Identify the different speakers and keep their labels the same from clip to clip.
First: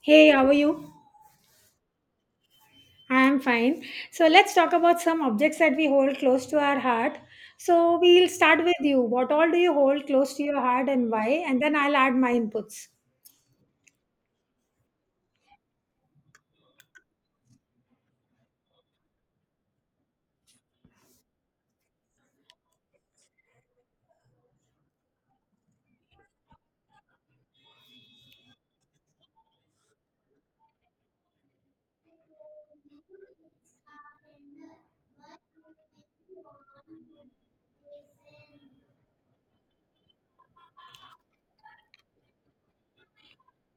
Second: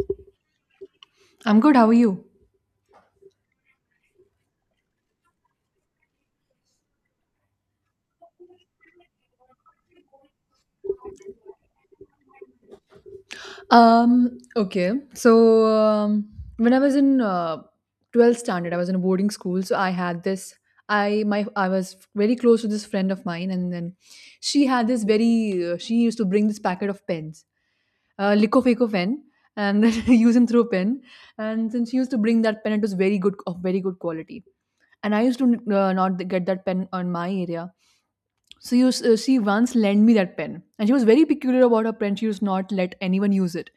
Speaker 1: Hey, how are you?
Speaker 2: I'm good. How are you?
Speaker 1: I am fine. So let's talk about some objects that we hold close to our heart. So we'll start with you. What all do you hold close to your heart and why? And then I'll add my inputs.
Speaker 2: Um, okay. So, um, when I was in 12th standard, I was in a boarding school. So I had this. I was very close to this friend of mine, and then she had this very. She used to bring this packet of pens, Lico Faco pen, and then use and throw pen. And since she used to bring that pen, it was very good of very good quality. And I used to not get that pen on my area. She once lent me that pen, and she was very peculiar about her pen. She was not let anyone use it.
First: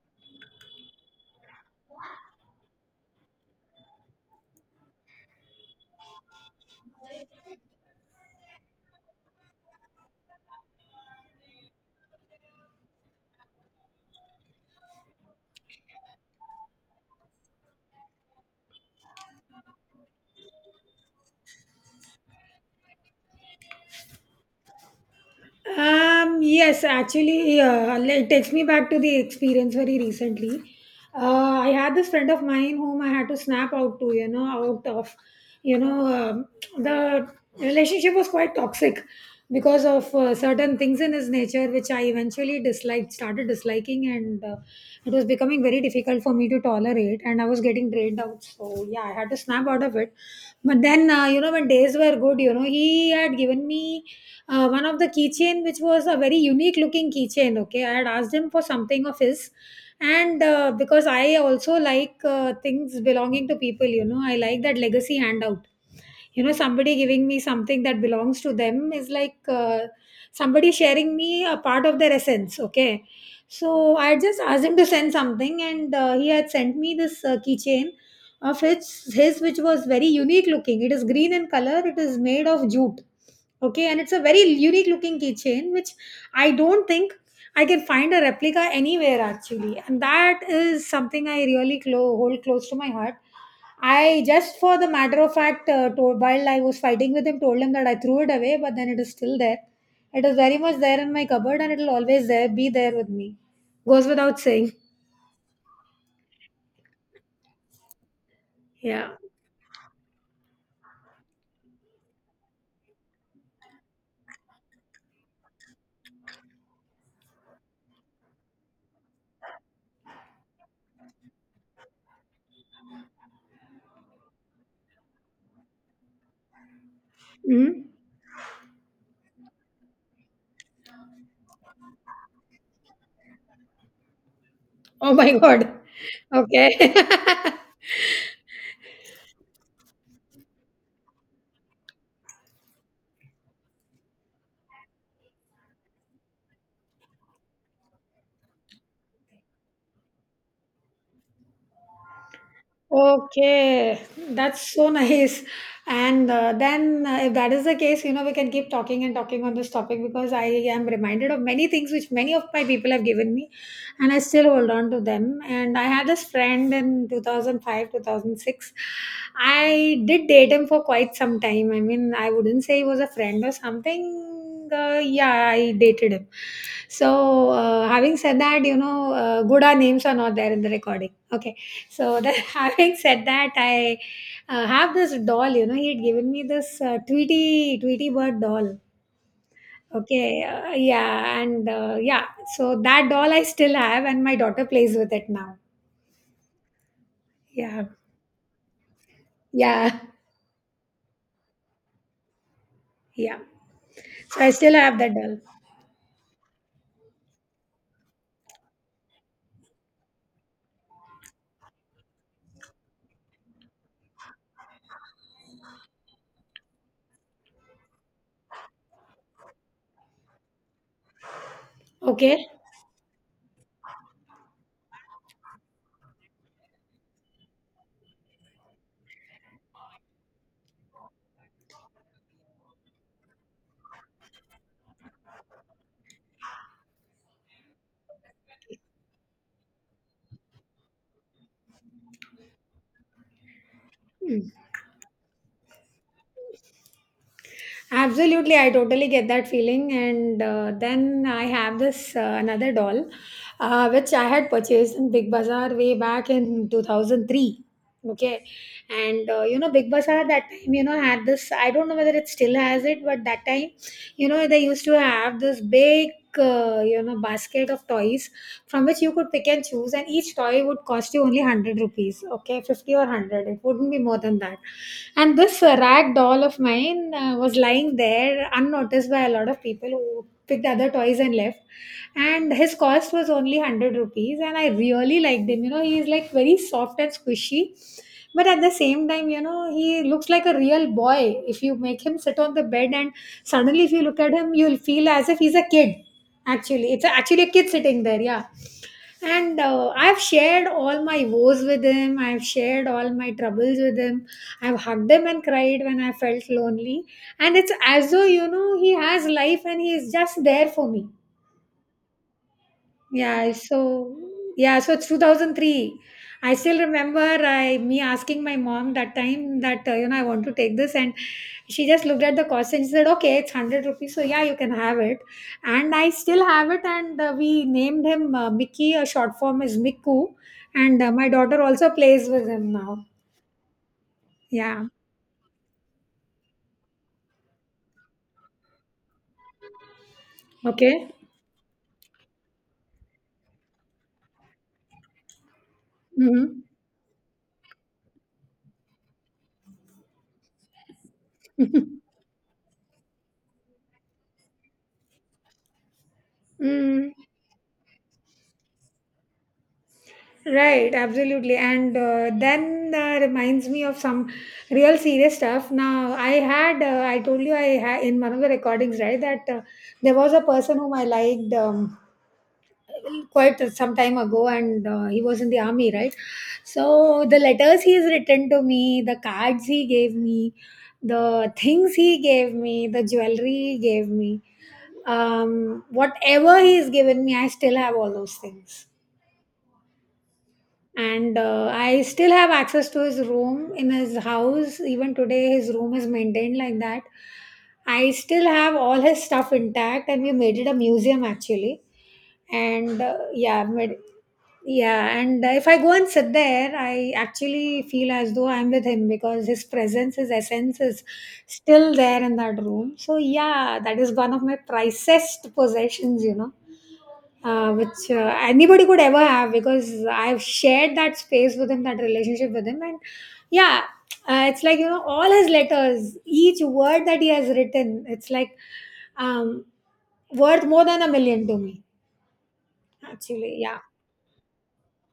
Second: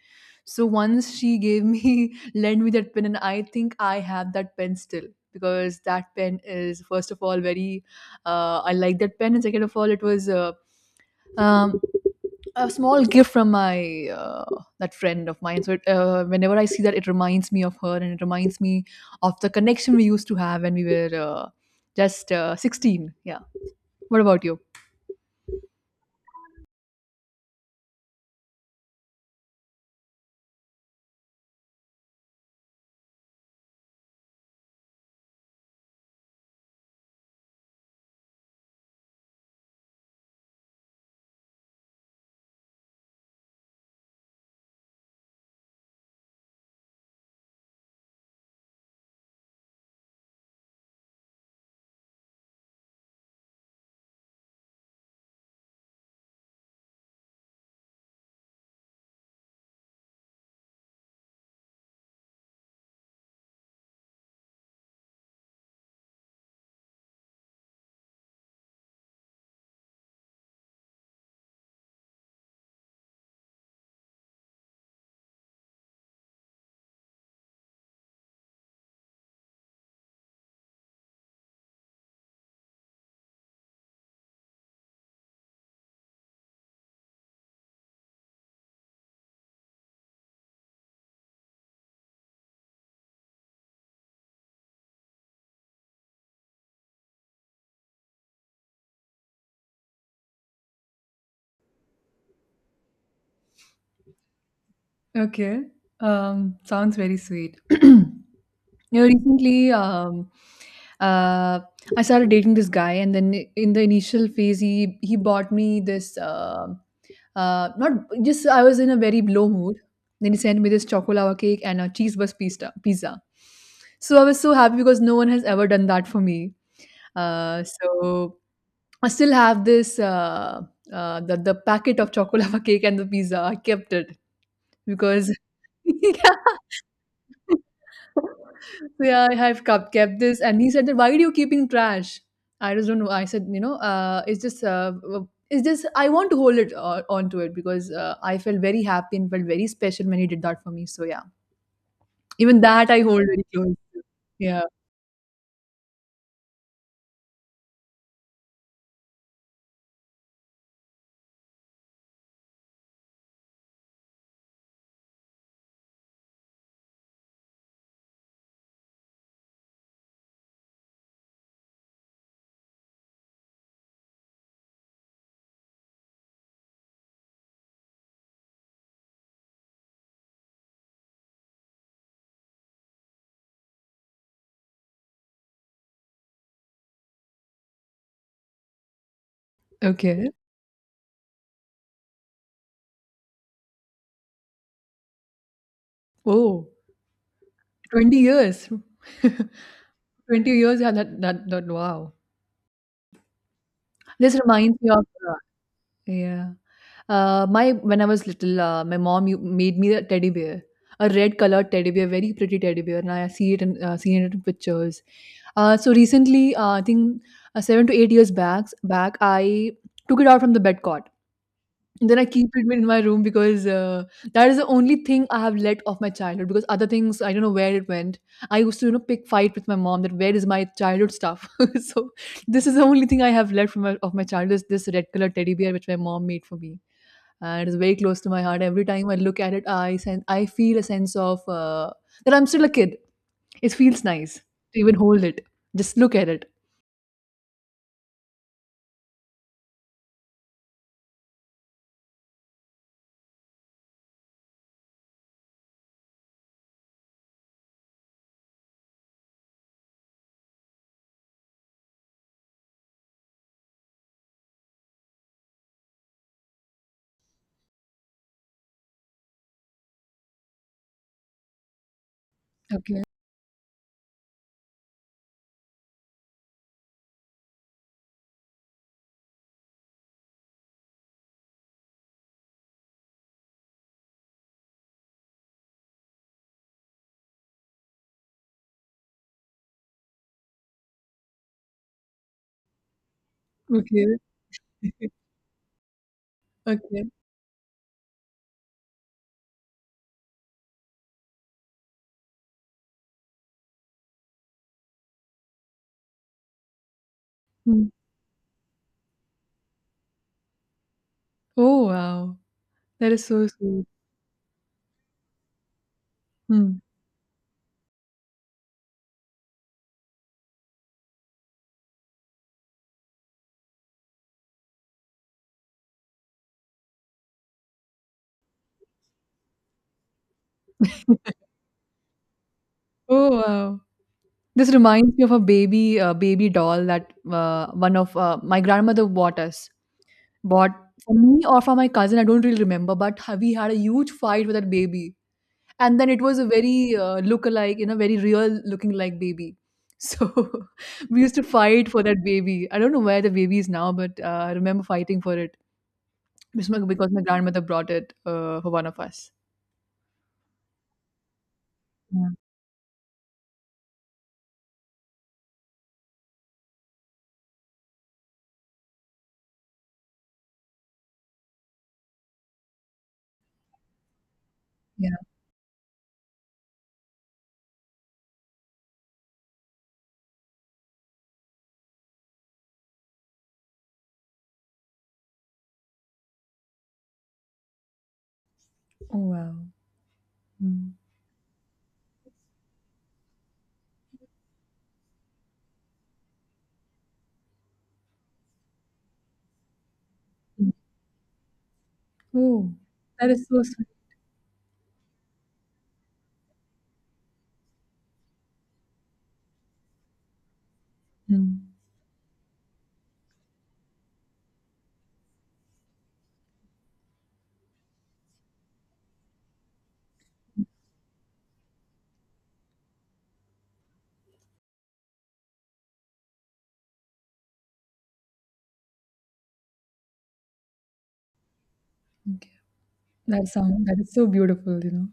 Speaker 2: So once she gave me, lent me that pen, and I think I have that pen still because that pen is first of all, I like that pen, and second of all, it was um, a small gift from my that friend of mine. So whenever I see that, it reminds me of her, and it reminds me of the connection we used to have when we were just 16. Yeah. What about you?
Speaker 1: Yes, actually, it takes me back to the experience very recently. I had this friend of mine whom I had to snap out to, out of, you know, um, the relationship was quite toxic because of certain things in his nature, which I eventually disliked, started disliking, and it was becoming getting very difficult for me to tolerate, and I was getting drained out. So, yeah, I had to snap out of it. But then, when days were good, he had given me one of the keychain, which was a very unique looking keychain. Okay. I had asked him for something of his. And because I also like things belonging to people, I like that legacy handout. Somebody giving me something that belongs to them is like somebody sharing me a part of their essence. Okay. So I just asked him to send something, and he had sent me this keychain of his which was very unique looking. It is green in color. It is made of jute. Okay. And it's a very unique looking keychain which I don't think I can find a replica anywhere, actually. And that is something I really hold close to my heart. I just, for the matter of fact, told, while I was fighting with him, told him that I threw it away, but then it is still there. It is very much there in my cupboard, and it'll always there be there with me. Goes without saying.
Speaker 2: Okay. Sounds very sweet. You know,
Speaker 1: Yeah.
Speaker 2: recently, uh, I started dating this guy, and then in the initial phase, he bought me this. Not Just I was in a very low mood. Then he sent me this chocolate cake and a cheese bus pizza. Pizza. So I was so happy because no one has ever done that for me.
Speaker 1: Hmm.
Speaker 2: So I still have this the packet of chocolate cake and the pizza. I kept it
Speaker 1: Oh my
Speaker 2: because
Speaker 1: god. Okay.
Speaker 2: yeah. So, yeah, I have kept this. And he said that, why are you keeping trash? I just don't know. I said, you know, it's just, it's just, I want to hold it onto it because I felt very happy and felt very special when he did that for me. So yeah, even that I hold very close.
Speaker 1: Okay,
Speaker 2: Yeah.
Speaker 1: that's so nice. And then, if that is the case, we can keep talking and talking on this topic because I am reminded of many things which many of my people have given me, and I still hold on to them. And I had this friend in 2005, 2006. I did date him for quite some time. I mean, I wouldn't say he was a friend or something. Yeah, I dated him. So, having said that, good our names are not there in the recording. Okay, so that having said that, I have this doll. You know, he had given me this Tweety bird doll.
Speaker 2: Okay.
Speaker 1: Okay, yeah, and yeah. So that doll I still have, and my daughter plays with it now.
Speaker 2: Oh,
Speaker 1: Yeah,
Speaker 2: 20 years.
Speaker 1: yeah,
Speaker 2: 20 years. Yeah, that, wow.
Speaker 1: yeah.
Speaker 2: This
Speaker 1: So I still
Speaker 2: reminds me
Speaker 1: have
Speaker 2: of
Speaker 1: that
Speaker 2: uh,
Speaker 1: doll.
Speaker 2: yeah. My when I was little, my mom made me a teddy bear, a red colored teddy bear, very pretty teddy bear, and I see it in seen it in pictures. So recently, I think 7 to 8 years back, I took it out from the bed, then I
Speaker 1: Okay.
Speaker 2: keep it in my room because that is the only thing I have left of my childhood. Because other things, I don't know where it went. I used to, you know, pick fight with my mom that where is my childhood stuff. So this is the only thing I have left from of my childhood. Is this red color teddy bear which my mom made for me, and it's very close to my heart. Every time I look at it, I feel a sense of that I'm still a kid. It feels nice to even hold it. Just look at it.
Speaker 1: Absolutely, I totally get that feeling. And then I have this another doll, which I had purchased in Big Bazaar way back in 2003. Okay, and Big Bazaar that time, had this. I don't know whether it still has it, but that time, they used to have this big, basket of toys from which you could pick and choose, and each toy would cost you only 100 rupees. Okay, 50 or
Speaker 2: Okay.
Speaker 1: 100, it wouldn't be more than that. And this rag doll of mine was lying there unnoticed by a lot of people who picked other toys and left. And his cost was only 100 rupees, and I really liked him. He is like very soft and squishy. But at the same time, he looks like a real boy. If you make him sit on the bed and suddenly if you
Speaker 2: Okay.
Speaker 1: look at him, you'll feel as if he's a kid. Actually, it's
Speaker 2: Okay.
Speaker 1: actually a kid sitting there. Yeah. And I've shared all my woes with him. I've shared all my troubles with him. I've hugged him and cried when I felt lonely. And it's
Speaker 2: Hmm.
Speaker 1: as though, he has life and he is just there for me.
Speaker 2: Oh wow, that is so
Speaker 1: Yeah,
Speaker 2: sweet.
Speaker 1: so yeah, so 2003. I still
Speaker 2: Hmm.
Speaker 1: remember I me asking my mom that time that I want to take this, and she just looked at the cost and she said, "Okay, it's 100 rupees, so yeah, you can have it." And I still have it, and we named him Mickey. A short form is Miku, and my daughter also plays with him now.
Speaker 2: Oh, wow. This
Speaker 1: Yeah.
Speaker 2: reminds me of a baby doll that one of my grandmother bought us. Bought
Speaker 1: Okay.
Speaker 2: for me or for my cousin, I don't really remember, but we had a huge fight with that baby. And then it was a
Speaker 1: Mm-hmm.
Speaker 2: very look-alike, you know, very real-looking like baby. So we used to fight for that baby. I don't know where the baby is now, but I remember fighting for it because
Speaker 1: Mm.
Speaker 2: my grandmother brought it for one of us.
Speaker 1: Right, absolutely. And
Speaker 2: Yeah.
Speaker 1: then reminds me of some real serious stuff. Now, I told you, I had in one of the recordings, right, that there was a person whom I liked quite some time ago, and
Speaker 2: Yeah.
Speaker 1: he was in the army, right? So, the letters he has written to me, the cards he gave me, the things he gave me, the jewelry he gave me, whatever he's given me, I still have all those things.
Speaker 2: Oh, wow. Mm.
Speaker 1: And I still have access to his room in his house. Even today his room is maintained like that. I still have all his stuff intact, and we made it
Speaker 2: Mm.
Speaker 1: a museum, actually.
Speaker 2: Oh,
Speaker 1: And
Speaker 2: that is so sweet.
Speaker 1: yeah, and if I go and sit there, I actually feel as though I'm with him because his presence, his essence is
Speaker 2: Mm.
Speaker 1: still there in that room. So yeah, that is one of my pricest possessions, you know. Which anybody could ever have, because I've shared that space with him, that relationship with him. And yeah, it's like, all his letters, each word that he has written, it's like um, worth more than a million to me.
Speaker 2: That
Speaker 1: Actually, yeah,
Speaker 2: sound that is so beautiful, you know.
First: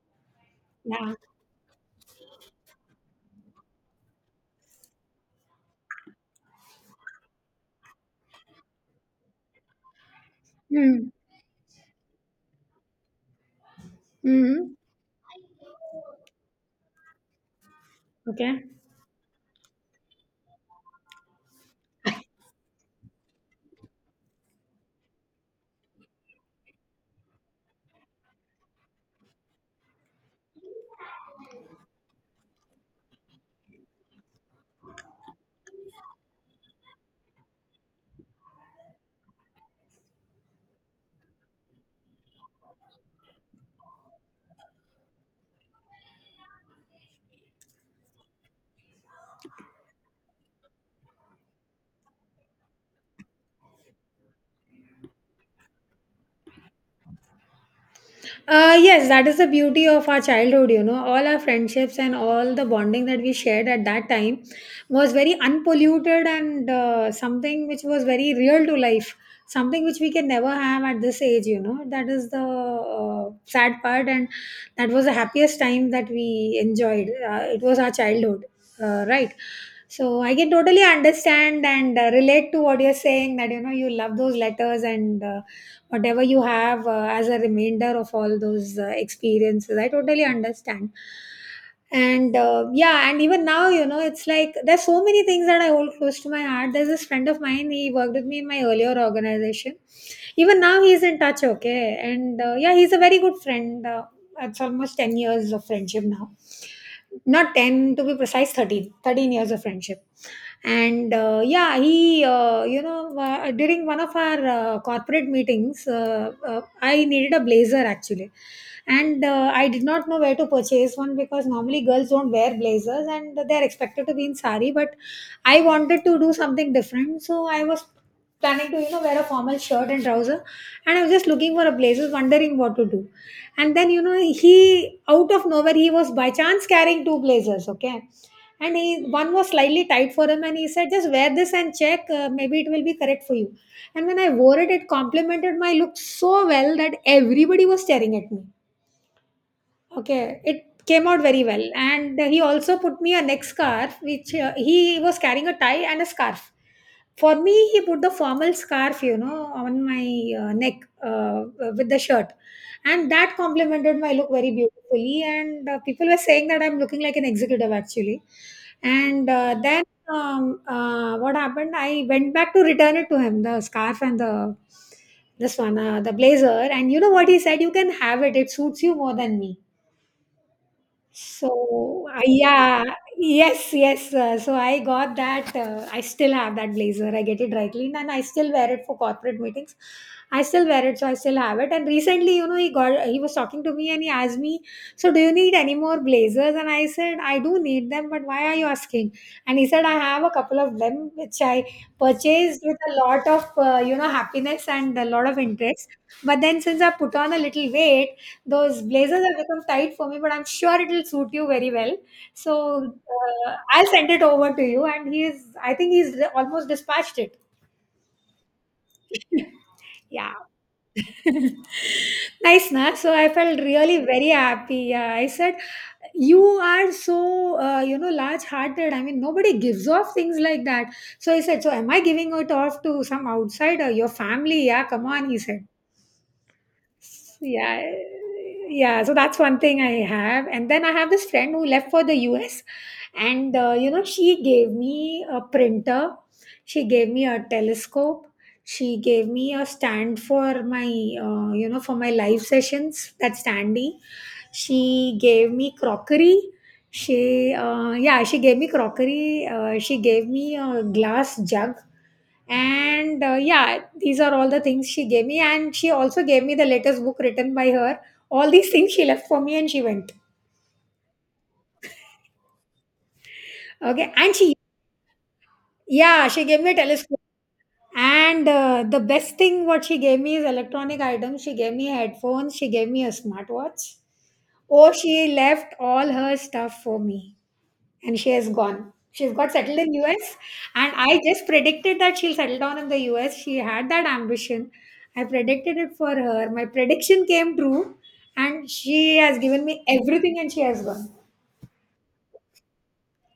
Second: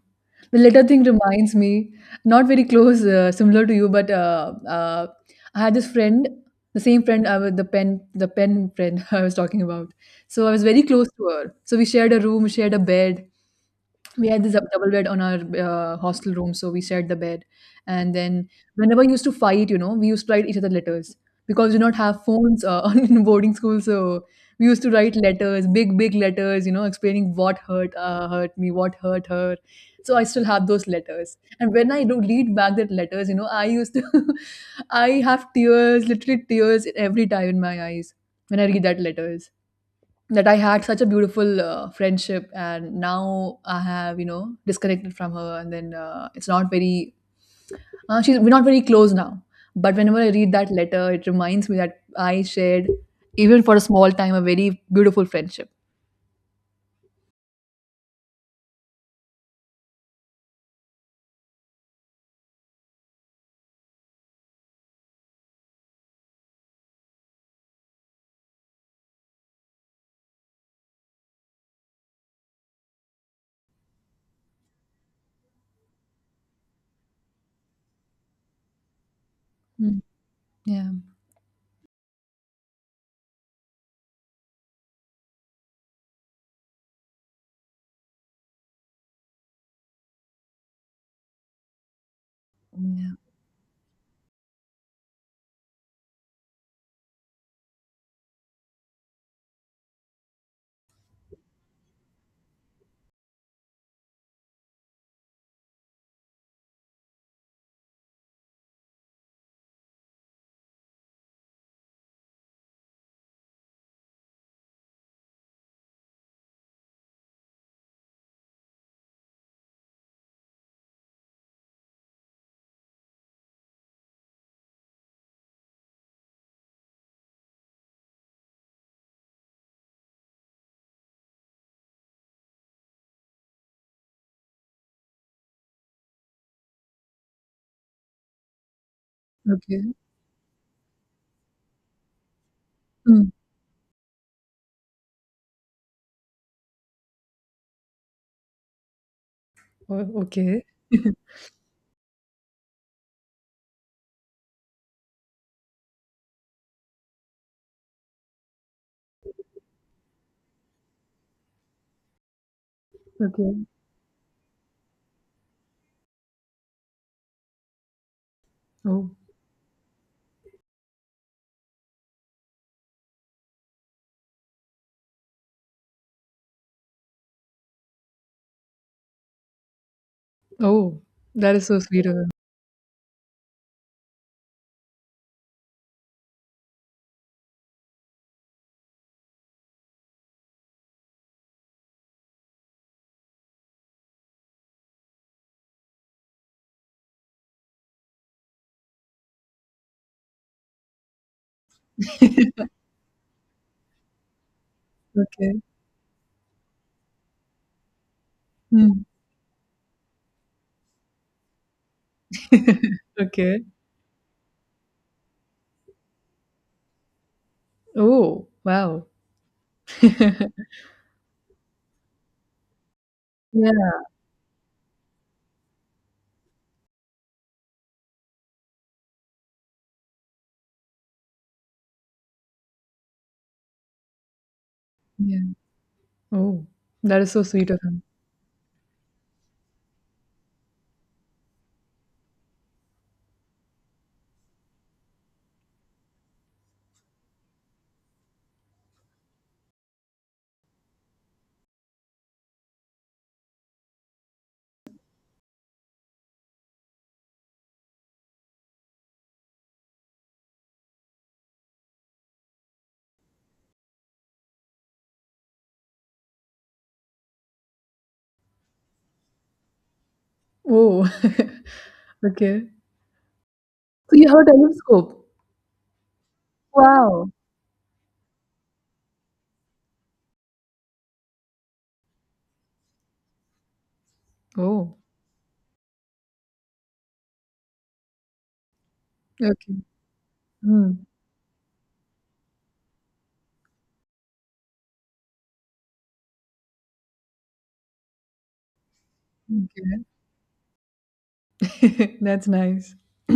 Speaker 2: The letter thing
Speaker 1: yeah.
Speaker 2: reminds me, not very close, similar to you, but I had this friend, the same friend, the pen friend I was talking about. So I was very close to her. So we shared a room, shared a bed, we had this
Speaker 1: Mm-hmm.
Speaker 2: double bed on our hostel room, so we shared the bed. And then
Speaker 1: Okay.
Speaker 2: whenever we used to fight, you know, we used to write each other letters because we did not have phones in boarding school. So we used to write letters, big, big letters, you know, explaining what hurt me, what hurt her. So I still have those letters. And when I do read back that letters, you know, I have tears, literally tears every time in my eyes when I read that letters that I had such a beautiful friendship, and now I have you know disconnected from her, and then it's not very she's we're not very close now. But whenever I read that letter, it reminds me that I shared, even for a small time, a very beautiful friendship.
Speaker 1: Yes, that is the beauty of our childhood, you know. All our friendships and all the bonding that we shared at that time was very unpolluted and something which was very real to life, something which we can never have at this age, you know. That is the sad part, and that was the happiest time that we enjoyed. It was our childhood, right?
Speaker 2: Mm.
Speaker 1: So I can totally
Speaker 2: Yeah.
Speaker 1: understand and relate to what you're saying, that, you know, you love those letters and whatever you have as a remainder of all those experiences. I totally understand. And yeah,
Speaker 2: Yeah.
Speaker 1: and even now, you know, it's like there's so many things that I hold close to my heart. There's this friend of mine, he worked with me in my earlier organization. Even now he's in touch, okay? And yeah, he's a very good friend. It's almost 10 years of friendship now. Not 10, to be precise, 13. 13 years of friendship. And yeah, during one of our corporate meetings, I needed a blazer, actually. And I did not know where to purchase one because normally girls don't wear blazers and they're expected to be in sari, but I wanted to do something different, so I was planning to wear a formal shirt and trouser. And I was just looking for a place, was wondering what to do. And then, you know, he out of nowhere he was by chance carrying two blazers. Okay. And he one was slightly
Speaker 2: Okay.
Speaker 1: tight for him and he said, just wear this and check, maybe it will be correct
Speaker 2: Mm.
Speaker 1: for you. And when I wore it, it complemented my look so well that everybody was staring at me. Okay,
Speaker 2: Okay.
Speaker 1: it came out very well. And he also put me a neck scarf, which he was carrying a tie and a scarf. For me, he put the formal scarf, you know, on my neck uh, uh, with the shirt. And that
Speaker 2: Okay.
Speaker 1: complemented my look very beautifully. And people were saying that I'm looking like an executive, actually.
Speaker 2: Oh.
Speaker 1: And then what happened? I went back to return it to him, the scarf and the this one, the blazer. And you know what he said? You can have it. It suits you more than me.
Speaker 2: Oh. That is so sweet of her.
Speaker 1: Yeah, yes, yes. So I got that. I still have that blazer. I get it dry cleaned, and I still wear it for corporate meetings. I still wear it, so I still have it. And recently, you know, he was talking to me, and he asked me, "So do you need any more blazers?" And I said, "I do need them, but why are you asking?" And he said, "I have a couple of them which I purchased with a lot of happiness and a lot of
Speaker 2: Okay.
Speaker 1: interest. But then since I put on a little weight." Those
Speaker 2: Mm.
Speaker 1: blazers have become tight for me, but I'm sure it will suit you very well. So
Speaker 2: Okay.
Speaker 1: I'll send it over to you. And he is, I think he's almost dispatched it.
Speaker 2: Oh. Wow.
Speaker 1: Yeah. Nice, na? So I felt
Speaker 2: Yeah.
Speaker 1: really very happy. Yeah, I said, you are so, large-hearted. I mean, nobody gives off things like that. So he said, so am I giving it off to some outsider, your family? Yeah, come on, he
Speaker 2: Yeah.
Speaker 1: said.
Speaker 2: Oh, that is so sweet of
Speaker 1: Yeah,
Speaker 2: him.
Speaker 1: yeah, so that's one thing I have. And then I have this friend who left for the US. And she gave me a printer. She gave me a telescope. She gave me a stand for my for my live sessions, that standy. She gave me crockery. She Yeah, she gave me crockery. She gave me a glass jug. And yeah, these are all the things she gave me. And she also gave me the latest book written by her. All these things she left for me, and she went.
Speaker 2: Oh, okay.
Speaker 1: Okay.
Speaker 2: So you
Speaker 1: And
Speaker 2: have a
Speaker 1: she
Speaker 2: telescope.
Speaker 1: yeah, she gave me a telescope.
Speaker 2: Wow.
Speaker 1: And the best thing what she gave me is electronic items. She gave me headphones, she gave me a smartwatch. Oh,
Speaker 2: Oh,
Speaker 1: she left all her stuff for me. And she has gone. She's got
Speaker 2: okay.
Speaker 1: settled in US, and
Speaker 2: Hmm.
Speaker 1: I just predicted that she'll settle down in the US. She had that ambition. I predicted it for her. My prediction came true, and she has given me everything, and she has gone.
Speaker 2: Okay. That's nice.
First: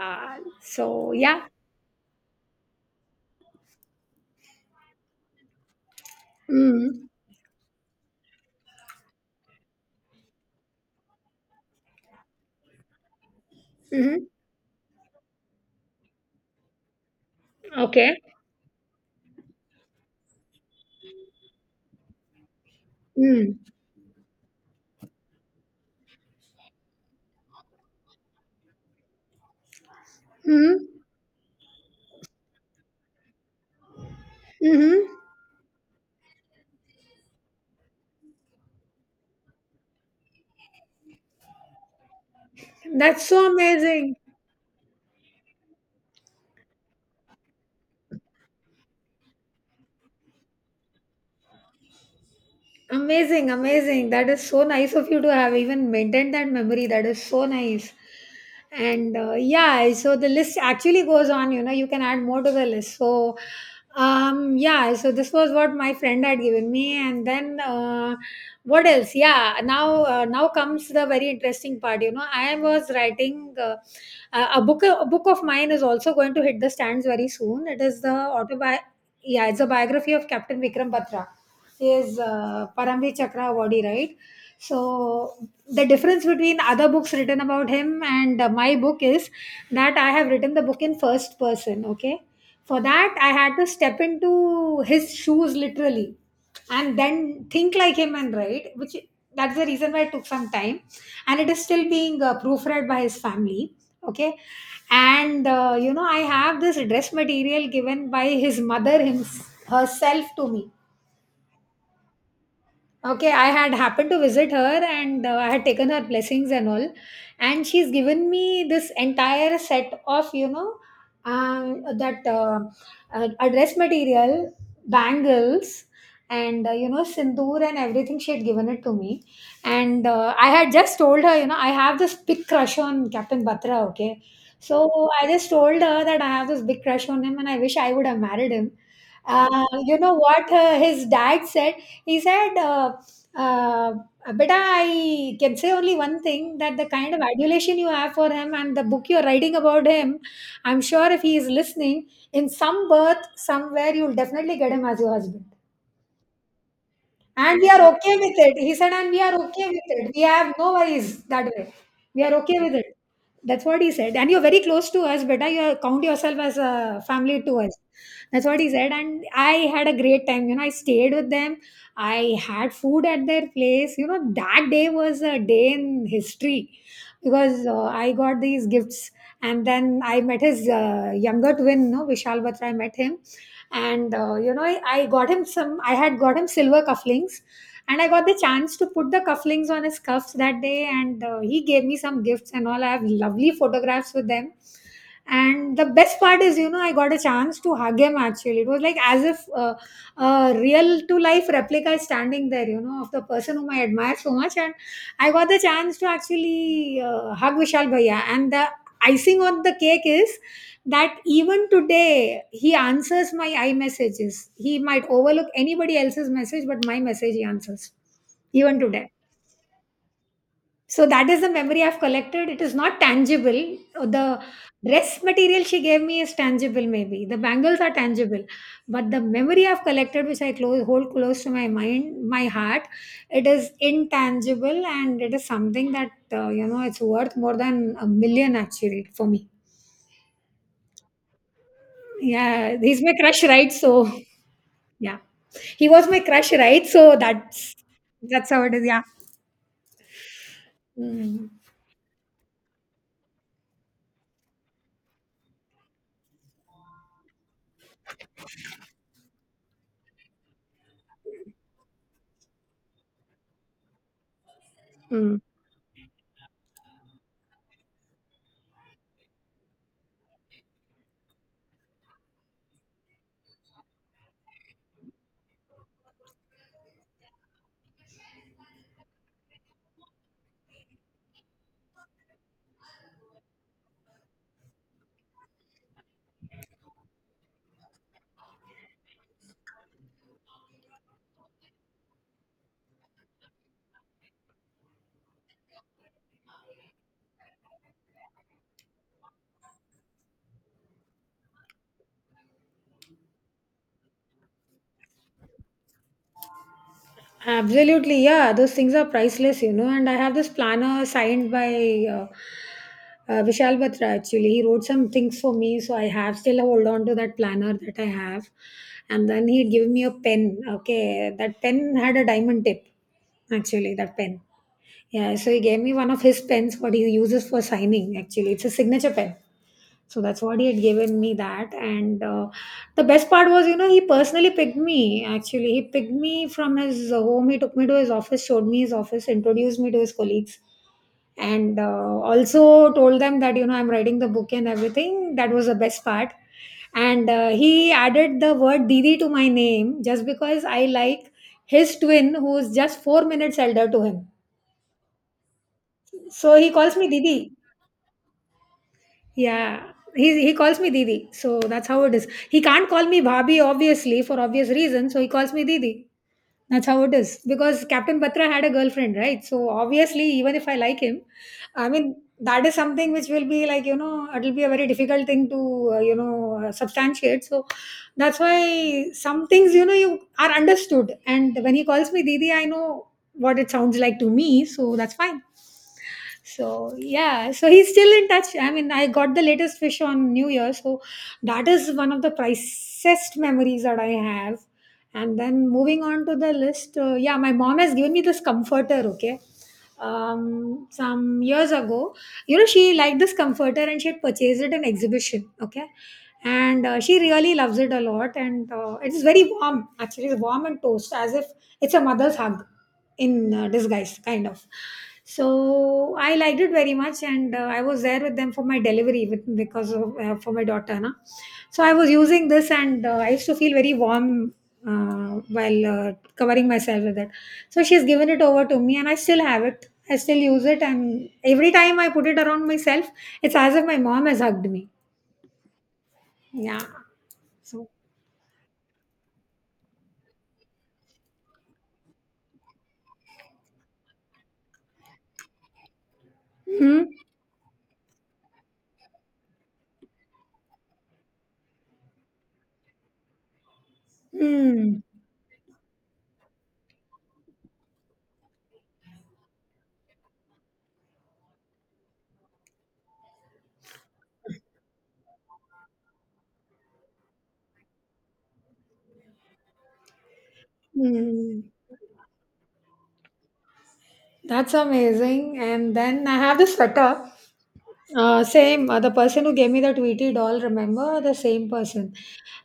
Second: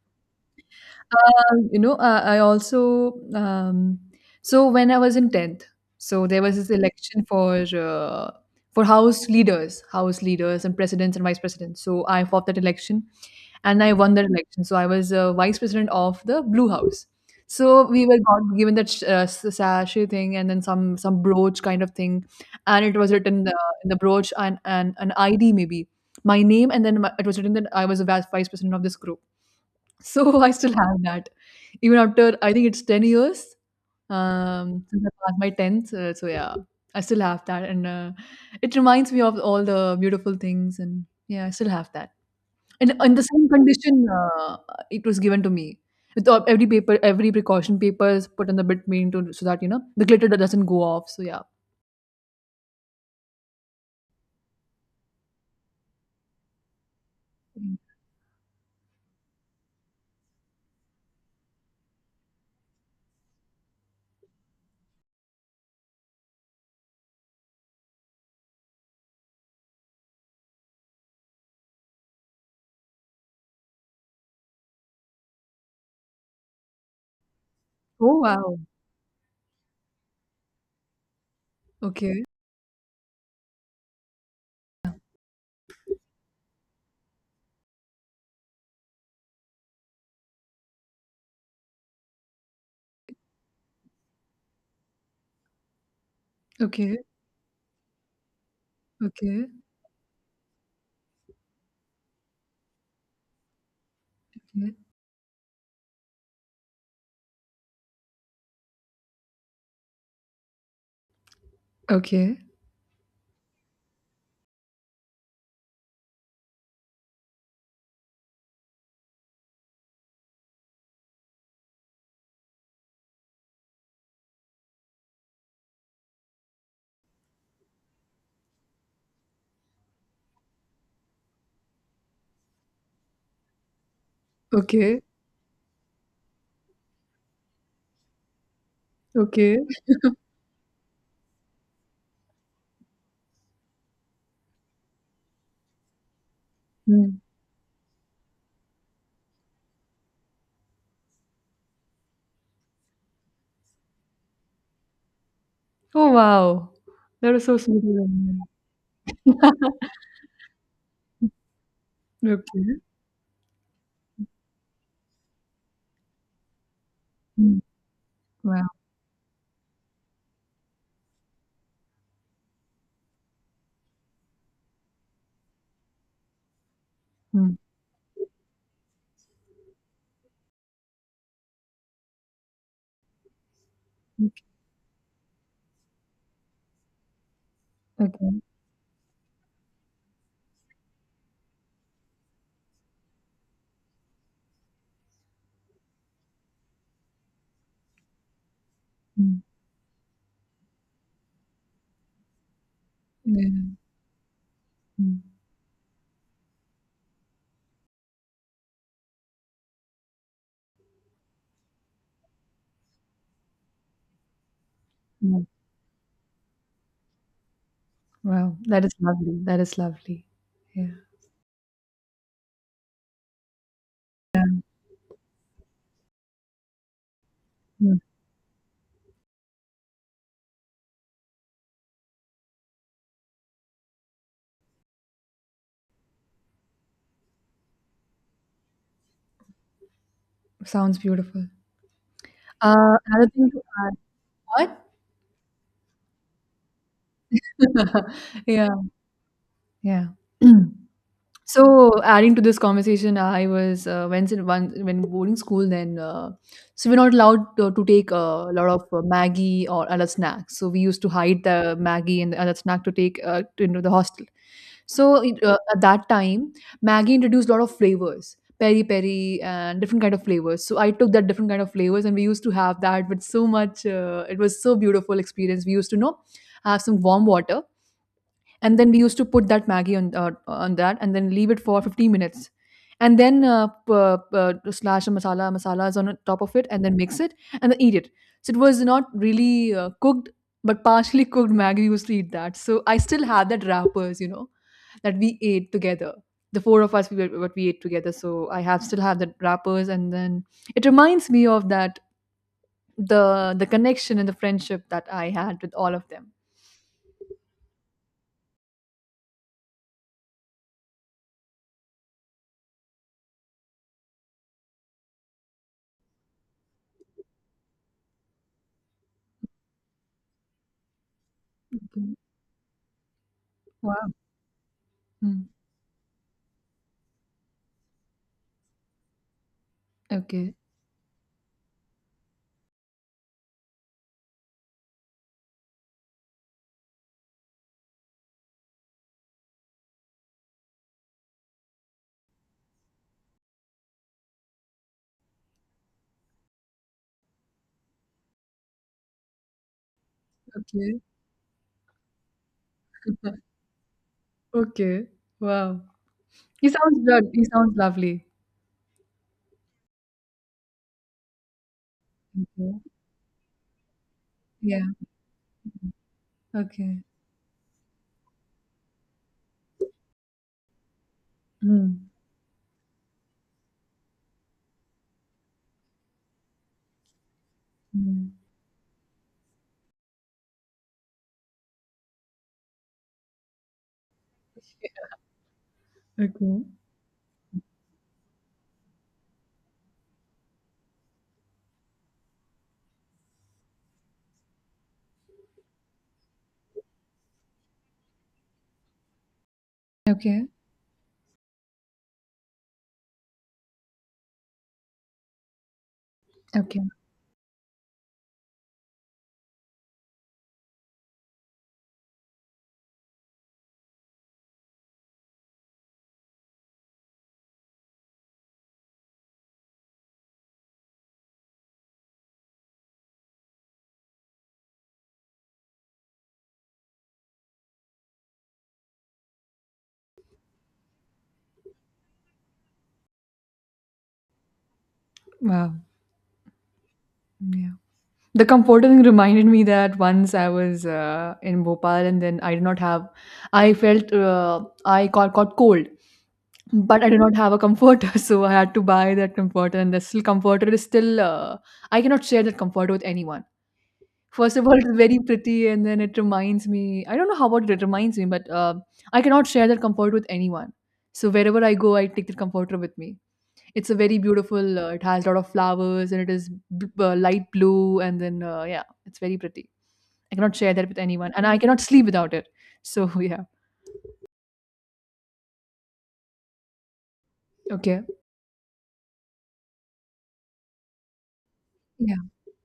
Speaker 1: Uh, so yeah.
Speaker 2: You know, I also so when I was in tenth, so there was this
Speaker 1: Mm.
Speaker 2: election for house leaders and presidents and vice presidents. So I fought that election, and I won
Speaker 1: Hmm.
Speaker 2: that election. So I was vice president of the Blue House. So we
Speaker 1: Okay.
Speaker 2: were got given that sachet thing and then some brooch kind of thing, and it was written
Speaker 1: Mm.
Speaker 2: in the brooch and an ID maybe my name, and then it was written that I was a vice president of this group. So I still
Speaker 1: Hmm.
Speaker 2: have that, even after I think it's 10 years since
Speaker 1: Hmm.
Speaker 2: I passed my tenth. So yeah, I still have that, and it reminds me of all the beautiful things, and yeah, I still have that. And in the
Speaker 1: That's
Speaker 2: same
Speaker 1: so
Speaker 2: condition,
Speaker 1: amazing.
Speaker 2: it was given to me. With every paper, every precaution paper is put in the between to so that you know the glitter doesn't go off. So yeah.
Speaker 1: Amazing, amazing. That is so nice of you to have even maintained that memory. That is so
Speaker 2: Mm.
Speaker 1: nice. And yeah, so the list actually goes on. You can add more to the list. So, yeah, so this was what my friend had given me. And then what else? Yeah, now comes the very interesting part. You know, I was writing a book, a book of mine is also going to hit the stands very soon. It is the
Speaker 2: Oh wow.
Speaker 1: autobi. Yeah, it's a biography of Captain Vikram Batra, is
Speaker 2: Okay.
Speaker 1: Paramveer Chakravarti, right? So the difference between other books written about him and my book is that I have written the book in first person. Okay, for that I had to step into his shoes literally, and
Speaker 2: Okay.
Speaker 1: then think like him and write, which
Speaker 2: Okay.
Speaker 1: that's the reason why it took some time, and it is still being proofread by his family. Okay,
Speaker 2: Okay.
Speaker 1: and I have this dress material given by his mother himself herself to me.
Speaker 2: Okay.
Speaker 1: Okay, I had happened to visit her and I had taken her blessings and all. And she's given me this entire set of, you know, that a dress material, bangles, and, sindoor and everything. She had given it to me. And I had just told her, I have this big crush on Captain Batra, okay?
Speaker 2: Okay.
Speaker 1: So I just told her that I have this big crush on him and I wish I would have married him.
Speaker 2: Okay.
Speaker 1: Uh, you know what his dad said? He said, uh, beta, I can say only one thing, that the kind
Speaker 2: Mm.
Speaker 1: of adulation you have for him and the book you're writing about him, I'm sure if he is listening, in some birth, somewhere, you'll definitely get him as your husband.
Speaker 2: Oh wow. That is so
Speaker 1: And we
Speaker 2: sweet.
Speaker 1: are
Speaker 2: Of
Speaker 1: okay with
Speaker 2: them.
Speaker 1: it. He said, and we are okay with it. We have no worries that way. We
Speaker 2: Yeah.
Speaker 1: are okay with
Speaker 2: Okay.
Speaker 1: it. That's what he said. And you're very close to us, beta. You are- count yourself as a family to
Speaker 2: Mm.
Speaker 1: us. That's what
Speaker 2: Wow.
Speaker 1: he said. And I had a great time. You know, I stayed with them. I had food at their place. You know, that day was a day in history,
Speaker 2: Mm.
Speaker 1: because I got these gifts. And then I met his younger twin, no, Vishal Batra. I met him and I had got him silver cufflinks. And I got the
Speaker 2: Okay.
Speaker 1: chance to put the cufflinks on his cuffs that day. And he gave me some gifts and all. I have lovely photographs with them. And the best part is, I got a chance to hug him. Actually, it was like as
Speaker 2: Mm.
Speaker 1: if a real to life replica is standing there, of the person whom
Speaker 2: Yeah.
Speaker 1: I admire so much. And I
Speaker 2: Mm.
Speaker 1: got the chance to actually hug Vishal bhaiya. And the icing on the cake is that even today he answers my I messages. He might
Speaker 2: Mm.
Speaker 1: overlook anybody else's message, but my message he answers,
Speaker 2: Wow.
Speaker 1: even
Speaker 2: That is
Speaker 1: today.
Speaker 2: lovely. That is lovely. Yeah.
Speaker 1: So that is the memory I've collected. It is not tangible. The dress material she gave me is tangible, maybe the bangles are
Speaker 2: Mm.
Speaker 1: tangible. But the memory I've collected, which hold close to my mind, my heart, it is intangible. And it is something that it's worth more than a million actually for me.
Speaker 2: Sounds beautiful.
Speaker 1: Yeah, he's my
Speaker 2: Another
Speaker 1: crush,
Speaker 2: thing to
Speaker 1: right?
Speaker 2: add.
Speaker 1: So.
Speaker 2: What?
Speaker 1: Yeah. He was my crush, right? So that's that's how
Speaker 2: Yeah,
Speaker 1: it is. Yeah.
Speaker 2: yeah. Mm.
Speaker 1: Mm.
Speaker 2: So adding to this conversation, I was once in one when boarding school. So we're not allowed to take a lot of Maggie or other snacks. So we used to hide the Maggie and the other snack to take into the hostel. So
Speaker 1: Mm.
Speaker 2: at that time, Maggie introduced a lot of flavors, peri peri and different kind of flavors. So I took that different kind of flavors, and we used to have that with so much. It was so beautiful experience. We used to you know have some warm water and then we used to put that Maggie on that, and then leave it for 15 minutes, and then p- slash the masalas on top of it, and then mix it, and then eat it. So it was not really cooked, but partially cooked Maggie. We used to eat that, so I still have that wrappers, you know, that we ate together. The four of us, we were, What we ate together. So I have still have that wrappers, and then it reminds me of that the connection and the friendship that I had with all of them.
Speaker 1: Absolutely, yeah, those things are priceless. And I have this planner signed by Vishal Batra actually. He wrote some things for me, so I have still hold on to that planner that I have. And then he'd give me a pen. Okay, that pen
Speaker 2: Okay.
Speaker 1: had a diamond tip actually,
Speaker 2: Wow.
Speaker 1: that pen. Yeah,
Speaker 2: Mm.
Speaker 1: so he gave me one of his pens, what he uses for signing actually. It's a signature pen. So that's
Speaker 2: Okay.
Speaker 1: what he had given me, that. And the best part was, he personally picked me actually. He picked me from his home, he took me to his office, showed me his office, introduced me to his colleagues, and also told them that, I'm writing the book and everything. That was the best part. And he added the word Didi to my name just because I like his twin, who's just 4 minutes elder to him.
Speaker 2: Okay. Wow.
Speaker 1: So
Speaker 2: He
Speaker 1: he calls
Speaker 2: sounds
Speaker 1: me
Speaker 2: good. He
Speaker 1: Didi.
Speaker 2: sounds lovely.
Speaker 1: Yeah. He calls me Didi. So that's how it is. He
Speaker 2: Okay.
Speaker 1: can't call me Bhabi, obviously, for obvious
Speaker 2: Yeah.
Speaker 1: reasons. So he calls me Didi. That's
Speaker 2: Okay.
Speaker 1: how it is. Because Captain Patra had a girlfriend, right? So obviously, even if I like him, I
Speaker 2: Mm.
Speaker 1: mean, that is something which will be like, it'll be a very difficult thing to, substantiate. So
Speaker 2: Mm.
Speaker 1: that's why some things, you are understood. And when he calls me Didi, I know what it sounds like to me. So that's fine.
Speaker 2: Okay.
Speaker 1: So yeah, so he's still in touch. I mean, I got the latest fish on New Year, so that is one of the priciest memories that I have. And then moving on to the list, yeah, my mom has given me this comforter, okay,
Speaker 2: Okay.
Speaker 1: some years ago. You know, she liked this comforter and she had purchased it in exhibition, okay.
Speaker 2: Okay.
Speaker 1: And she really loves it a lot. And it is very warm actually, it's warm and toast, as if it's a mother's hug, in disguise kind of. So I liked it very much. And I was there with them for my delivery, with because of for my daughter, na? So I was using this. And I used to feel very warm while covering myself with it. So she's given it over to me, and I still have it, I still use it. And every time I put it around myself, it's as if my mom has hugged me.
Speaker 2: Wow.
Speaker 1: Yeah.
Speaker 2: Yeah.
Speaker 1: So.
Speaker 2: The comforter thing reminded me that once I was in Bhopal and then I did not have, I felt got cold,
Speaker 1: Mhm.
Speaker 2: but I did not have a comforter. So I had to buy that comforter and the still comforter is still, I cannot share that comforter with anyone. First of all, it's
Speaker 1: Mhm.
Speaker 2: very pretty, and then it reminds me. I don't know how about it, reminds me, but I cannot share that comforter with anyone. So wherever I go, I take the comforter with me. It's a very beautiful. It has a lot of flowers, and it is light blue, and then yeah, it's very pretty. I cannot share that with anyone, and I
Speaker 1: Mhm.
Speaker 2: cannot sleep without it. So yeah,
Speaker 1: That's amazing. And then I have this sweater.
Speaker 2: okay,
Speaker 1: Same, the person who gave me the Tweety doll, remember? The same person.
Speaker 2: yeah,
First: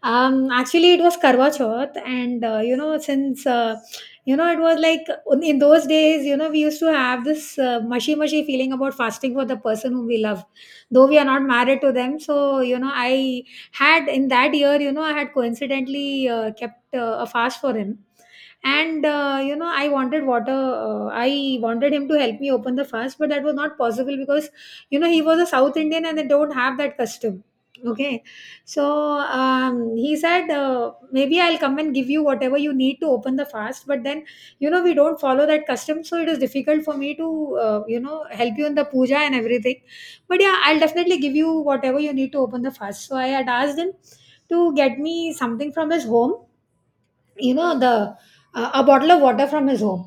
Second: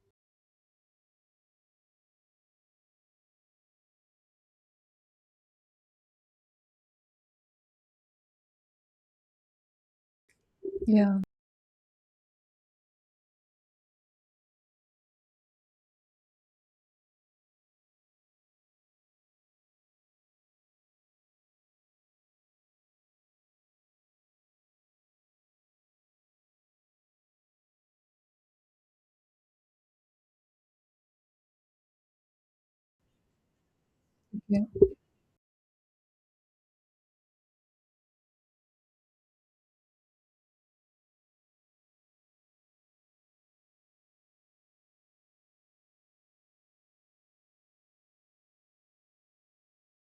Speaker 1: Actually, it was Karwa Chauth, and since it was like in those days, we used to have this mushy mushy feeling about fasting for the person whom we love, though we
Speaker 2: yeah,
Speaker 1: are not married to them. So, you know, I had in that year, you know, I had coincidentally kept a fast for him and you know, I wanted water, I wanted him to help me open the fast, but that was not possible because you know, he was a South Indian and they don't have that custom. Okay. So he said, maybe I'll come and give you whatever you need to open the fast, but then
Speaker 2: yeah.
Speaker 1: you know, we don't follow that custom, so it is difficult for me to help you in the puja and everything, but yeah, I'll definitely give you whatever you need to open the fast. So I had asked him to get me something from his home, you know, the a bottle of water from his home.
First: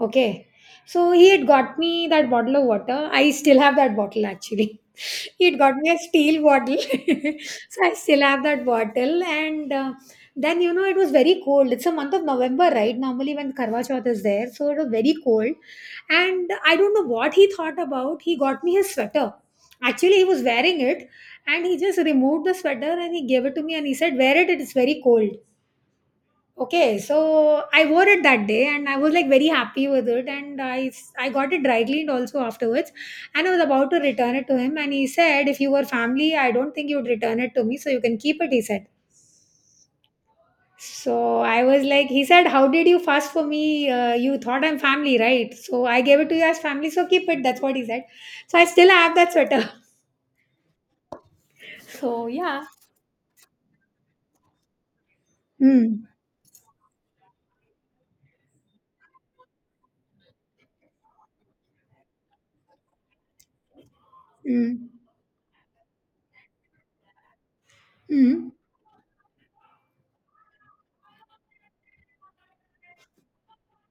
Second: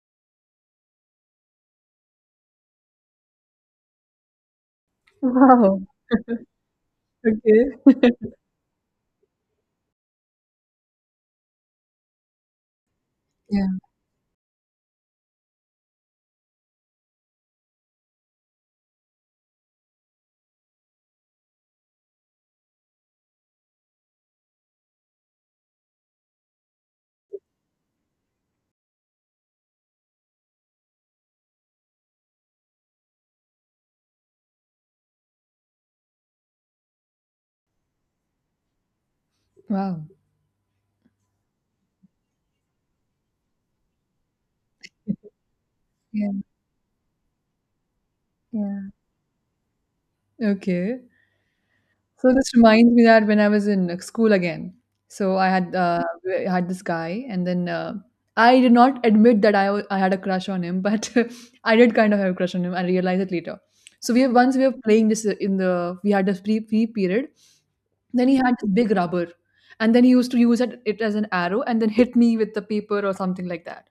Speaker 1: Okay. So he had got me that bottle of water. I still have that bottle actually. He had got
Speaker 2: Wow.
Speaker 1: me a steel bottle.
Speaker 2: Okay.
Speaker 1: So I still have that bottle. And then you know, it was very cold. It's a month of November, right? Normally when
Speaker 2: Yeah.
Speaker 1: Karwa Chauth is there, so it was very cold and I don't know what he thought about, he got me his sweater. Actually, he was wearing it and he just removed the sweater and he gave it to me and he said, wear it, it's very cold. Okay, so I wore it that day and I was like very happy with it, and I got it dry cleaned also afterwards, and I was about to return it to him and he said, if you were family, I don't think you'd return it to me, so you can keep it, he said.
Speaker 2: Wow.
Speaker 1: So I was like, he said, how did you fast for me? You thought I'm family, right? So I gave it
Speaker 2: Yeah.
Speaker 1: to you as family, so keep it, that's what he said. So I
Speaker 2: Yeah.
Speaker 1: still have that sweater.
Speaker 2: Okay.
Speaker 1: So
Speaker 2: So this
Speaker 1: yeah.
Speaker 2: reminds me that when I was in school again, so
Speaker 1: Mm.
Speaker 2: I had this guy, and then I did not admit that I had a crush on him, but I did kind of have a crush on him. I realized it later. So we have, once we were
Speaker 1: Mm.
Speaker 2: playing this in the we had this free period. Then he
Speaker 1: Mm.
Speaker 2: had this big rubber, and then he used to use it as an arrow, and then hit me with the paper or something like that.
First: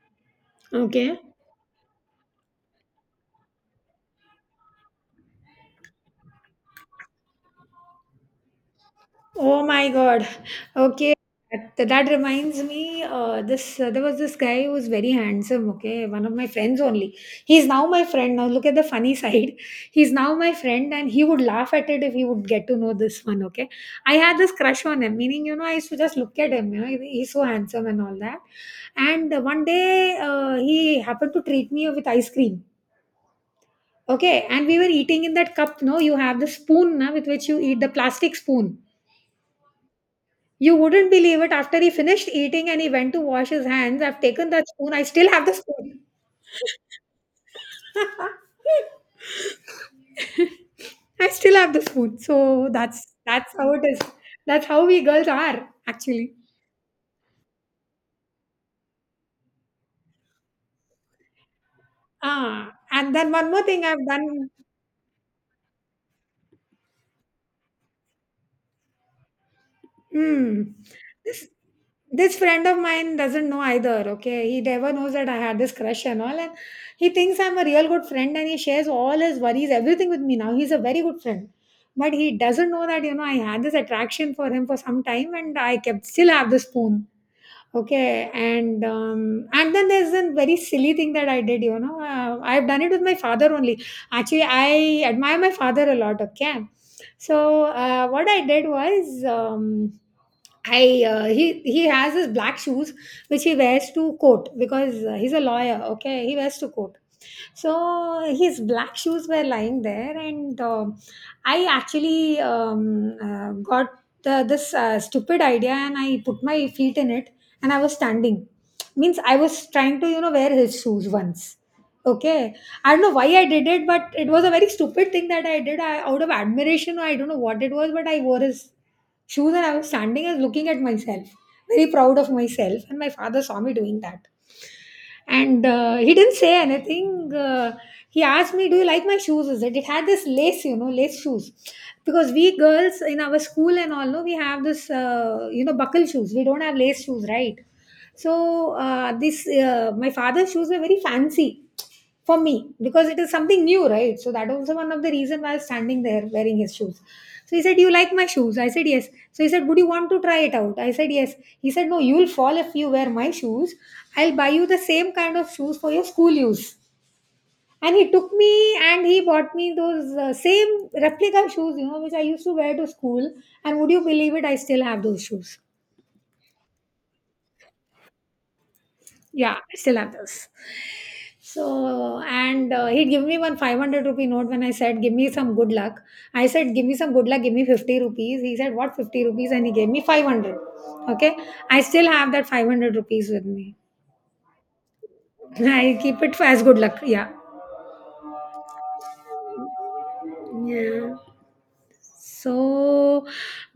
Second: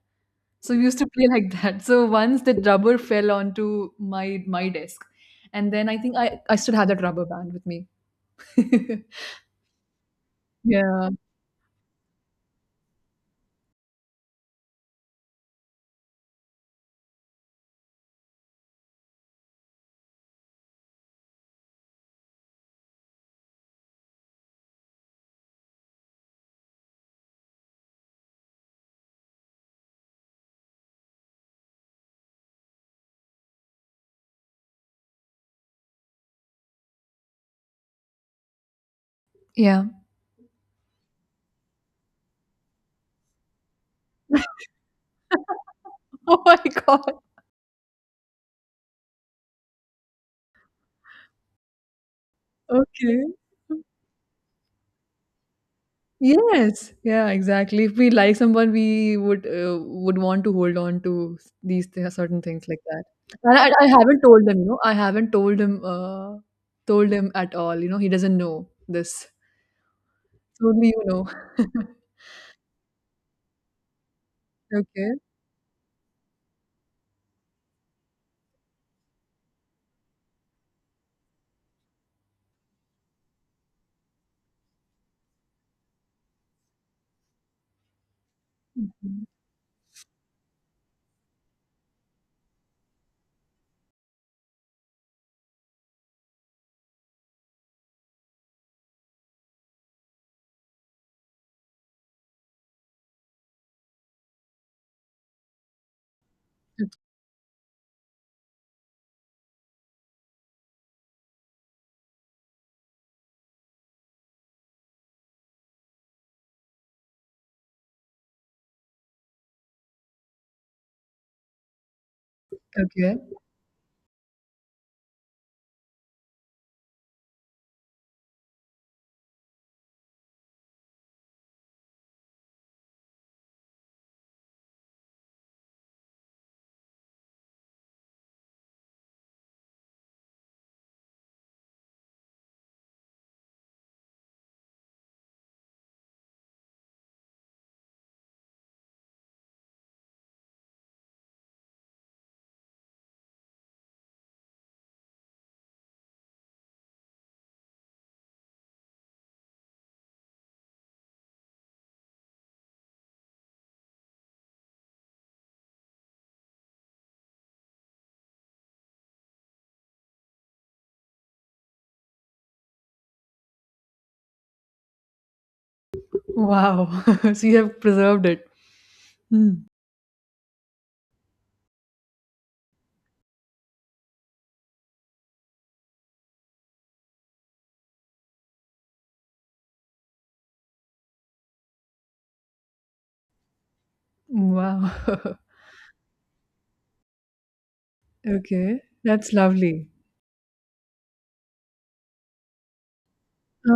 Speaker 2: So we used to
Speaker 1: Okay.
Speaker 2: play like that. So once the rubber fell onto my my desk, and then I think I still have that rubber band with me.
Speaker 1: Oh my God.
Speaker 2: Yeah,
Speaker 1: Okay. That reminds me, this there was this guy who was very handsome. Okay, one of my friends only. He's now my friend. Now look at the funny side. He's now my friend, and he would laugh at it if he would get to know this one. Okay, I had this crush on him. Meaning, you know, I used to just look at him. You know, he's so handsome and all that. And one day, he happened to treat me with ice cream. Okay, and we were eating in that cup. No, you have the spoon na, with which you eat, the plastic spoon.
Speaker 2: yeah.
Speaker 1: You wouldn't believe it. After he finished eating and he went to wash his hands, I've taken that spoon. I still have the spoon.
Speaker 2: Oh my God.
Speaker 1: I still have the spoon. So that's
Speaker 2: Okay.
Speaker 1: that's how it is. That's how we girls are actually.
Speaker 2: Yes. Yeah, exactly. If we like someone, we would want to hold on to certain things
Speaker 1: Ah,
Speaker 2: like that.
Speaker 1: and then one
Speaker 2: And
Speaker 1: more thing
Speaker 2: I
Speaker 1: I've
Speaker 2: haven't told
Speaker 1: done.
Speaker 2: him, you know, I haven't told him at all. You know, he doesn't know this.
Speaker 1: Hmm.
Speaker 2: Only you know.
Speaker 1: This this friend of mine doesn't know either. Okay, he never knows
Speaker 2: Okay.
Speaker 1: that I had this crush and all, and he thinks I'm a real good friend, and he shares all his worries, everything with me now. He's a very good friend, but he doesn't know that you know, I had this attraction for him for some time, and I kept, still have the spoon. Okay,
Speaker 2: Mhm.
Speaker 1: and then there's a very silly thing that I did. You know, I've done it with my father only. Actually, I admire my father a lot. Okay, so what I did was. I he has his black shoes which he wears to court because he's a lawyer. Okay, he wears to court. So his black shoes were lying there, and I actually got this stupid idea, and I put my feet in it, and I was standing. Means I was trying to, you know, wear his shoes once. Okay, I don't know
Speaker 2: Okay.
Speaker 1: why I did it, but it was a very stupid thing that I did, I, out of admiration. I don't know what it was, but I wore his shoes and I was standing and looking at myself, very proud of myself. And my father saw me doing that. And he didn't say anything. He asked me, do you like my shoes? Is it? It had this lace, you know, lace shoes. Because we girls in our school and all, no, we have this, buckle shoes. We don't have lace shoes, right? So, this, my father's shoes were very fancy for me because it is something new, right? So, that was one of the reason why I was standing there wearing his shoes. So he said, you like my shoes? I said, yes. So he said, would you want to try it out? I said, yes. He said, no, you'll fall if you wear my shoes. I'll buy you the same kind of shoes for your school use. And he took me and he bought me those same replica shoes, you know, which I used to wear to school. And would you believe it? I still have those shoes.
Speaker 2: Wow. So you have preserved it. Hmm.
Speaker 1: Yeah, I still have those. So, and he gave me one 500 rupee note when I said, give me some good luck. I said, give me some good luck, give me 50 rupees. He said, what 50 rupees? And he gave me 500. Okay. I still have that 500 rupees with me.
Speaker 2: Wow.
Speaker 1: I keep it for as good luck. Yeah.
Speaker 2: Okay. That's lovely.
Speaker 1: Yeah. So,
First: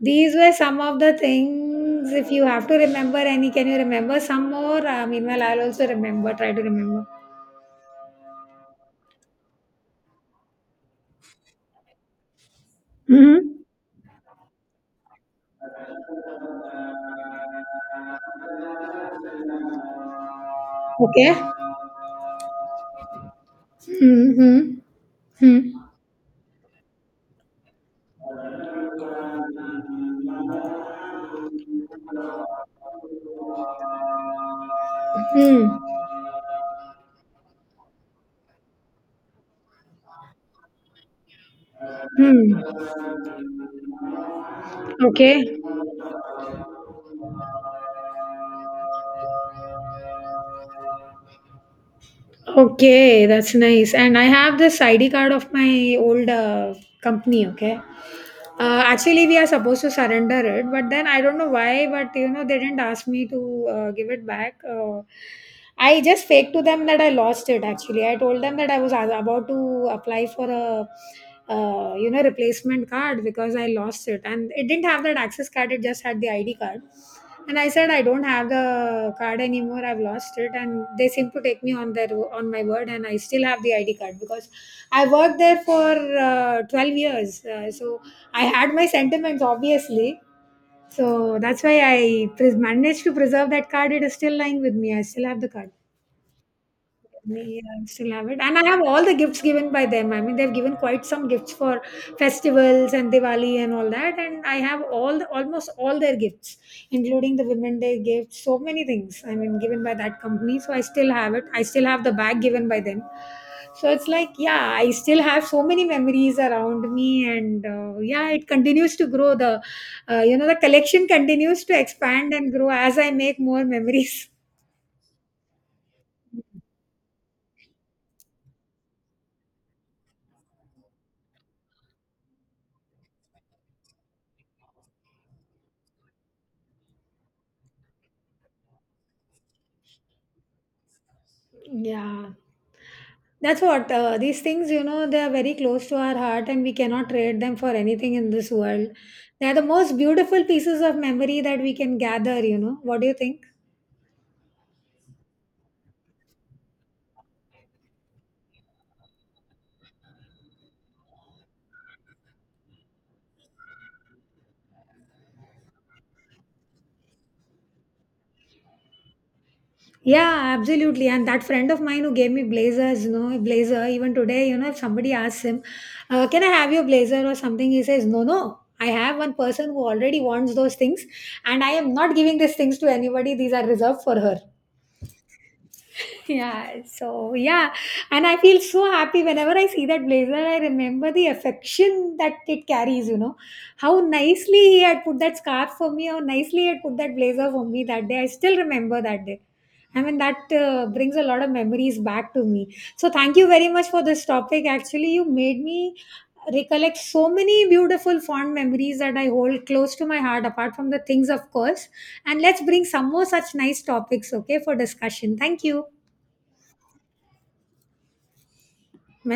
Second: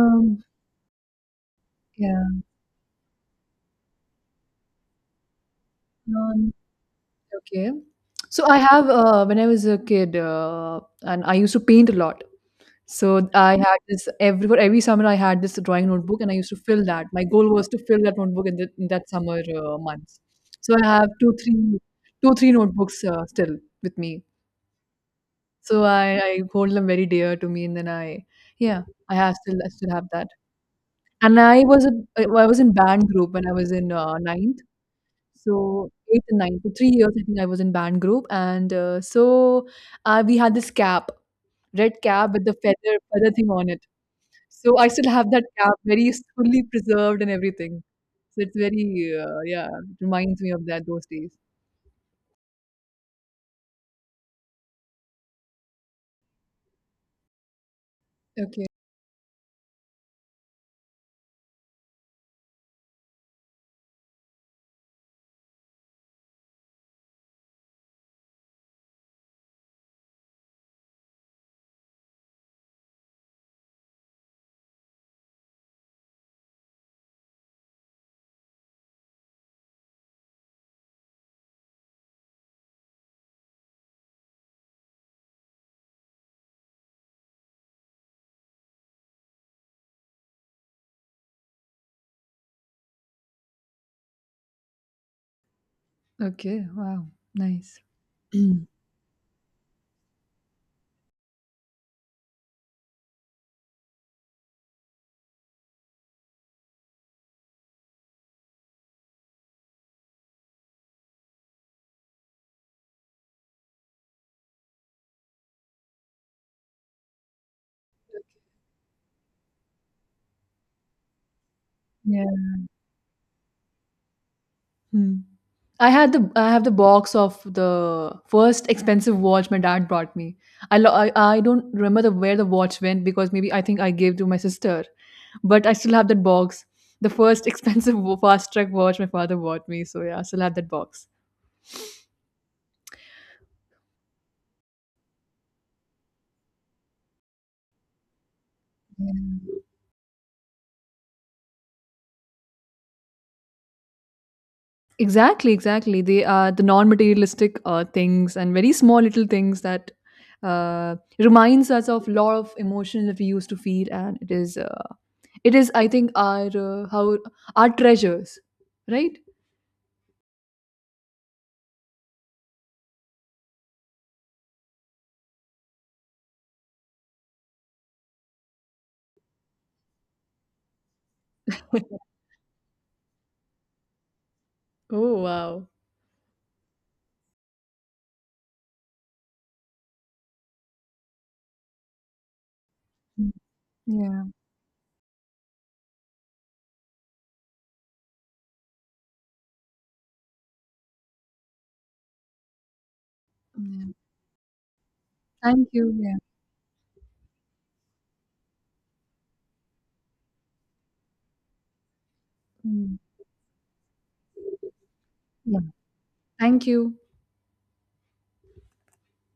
Speaker 1: these were some of the things. If you
Speaker 2: yeah.
Speaker 1: have to remember any, can you remember some more? Meanwhile, try to remember.
Speaker 2: Okay. So I have, when I was a kid, and I used to paint a lot. So I
Speaker 1: Hmm.
Speaker 2: had this every for every summer I had this drawing notebook and I used to fill that. My goal was to fill that notebook in that summer months. So I have
Speaker 1: Okay.
Speaker 2: two, three notebooks still with me.
Speaker 1: Mm-hmm. Hmm.
Speaker 2: So I hold them very dear to me, and then I, yeah, I have still I still have that. And I was in band group when I was in ninth.
Speaker 1: Hmm.
Speaker 2: So 8 and 9, for 3 years I think I was in band group and we had this cap, red cap with the
Speaker 1: Hmm.
Speaker 2: feather thing on it. So I still have that
Speaker 1: Okay.
Speaker 2: cap very fully preserved and everything. So it's very, yeah, it reminds me of that, those days.
Speaker 1: Okay. That's nice. And I have this ID card of my old company. Okay.
Speaker 2: Okay.
Speaker 1: Actually, we are supposed to surrender it, but then I don't know why, but you know, they didn't ask me to give it back. I just faked to them that I lost it actually. I told them that I was about to apply for a replacement card because I lost it, and it didn't have that access card, it just had the ID card. And I said I don't have the card anymore. I've lost it, and they seem to take me on their on my word. And I still have the ID card because I worked there for 12 years. So I had my sentiments, obviously. So that's why I managed to preserve that card. It is still lying with me. I still have the card.
Speaker 2: Okay, wow,
Speaker 1: Yeah,
Speaker 2: nice.
Speaker 1: I still have it. And I have all the gifts given by them. I mean, they've given quite some gifts for festivals and Diwali and all that. And I have all the, almost all their gifts, including the Women Day gifts, so many things, I mean, given by that company. So I still have it. I still have the bag given by them. So it's like, yeah, I still have so many memories around me. And yeah, it continues to grow. The collection continues to
Speaker 2: Yeah.
Speaker 1: expand and grow as I make more memories.
Speaker 2: Hmm. I have the box of the first expensive watch my dad brought me. I don't remember where the watch went because maybe I think I gave to my sister, but I still have that box. The first expensive fast track watch my father bought me. So yeah, I still have that box.
Speaker 1: Yeah. That's what these things, you know, they are very close to our heart and we cannot trade them for anything in this world. They are the most beautiful pieces of memory that we can gather, you know. What do you think?
Speaker 2: Exactly, exactly. They are the non-materialistic things and very small little things that reminds us of lot of emotions that we used to feel, and it is I think, our how our treasures, right?
Speaker 1: Yeah, absolutely. And that friend of mine who gave me blazers, you know, blazer, even today, you know, if somebody asks him, can I have your blazer or something, he says, no, no. I have one person who already wants those things, and I am not giving these things to anybody. These are reserved for her.
Speaker 2: Oh, wow.
Speaker 1: Yeah, so yeah, and I feel so happy whenever I see that blazer. I remember the affection that it carries, you
Speaker 2: Mm.
Speaker 1: know, how
Speaker 2: Yeah.
Speaker 1: nicely he had put that scarf for me, how nicely he had put that blazer for me that day. I still remember that day. I mean, that brings a lot of memories back to me. So thank you very much
Speaker 2: Yeah.
Speaker 1: for this topic, actually, you made
Speaker 2: Thank you.
Speaker 1: me
Speaker 2: Yeah.
Speaker 1: recollect so many beautiful fond memories that I hold close to my heart, apart from the things, of course. And let's bring
Speaker 2: Mm.
Speaker 1: some more such nice topics, okay, for discussion.
Speaker 2: Yeah.
Speaker 1: Thank you.
Speaker 2: Thank you.
Speaker 1: میں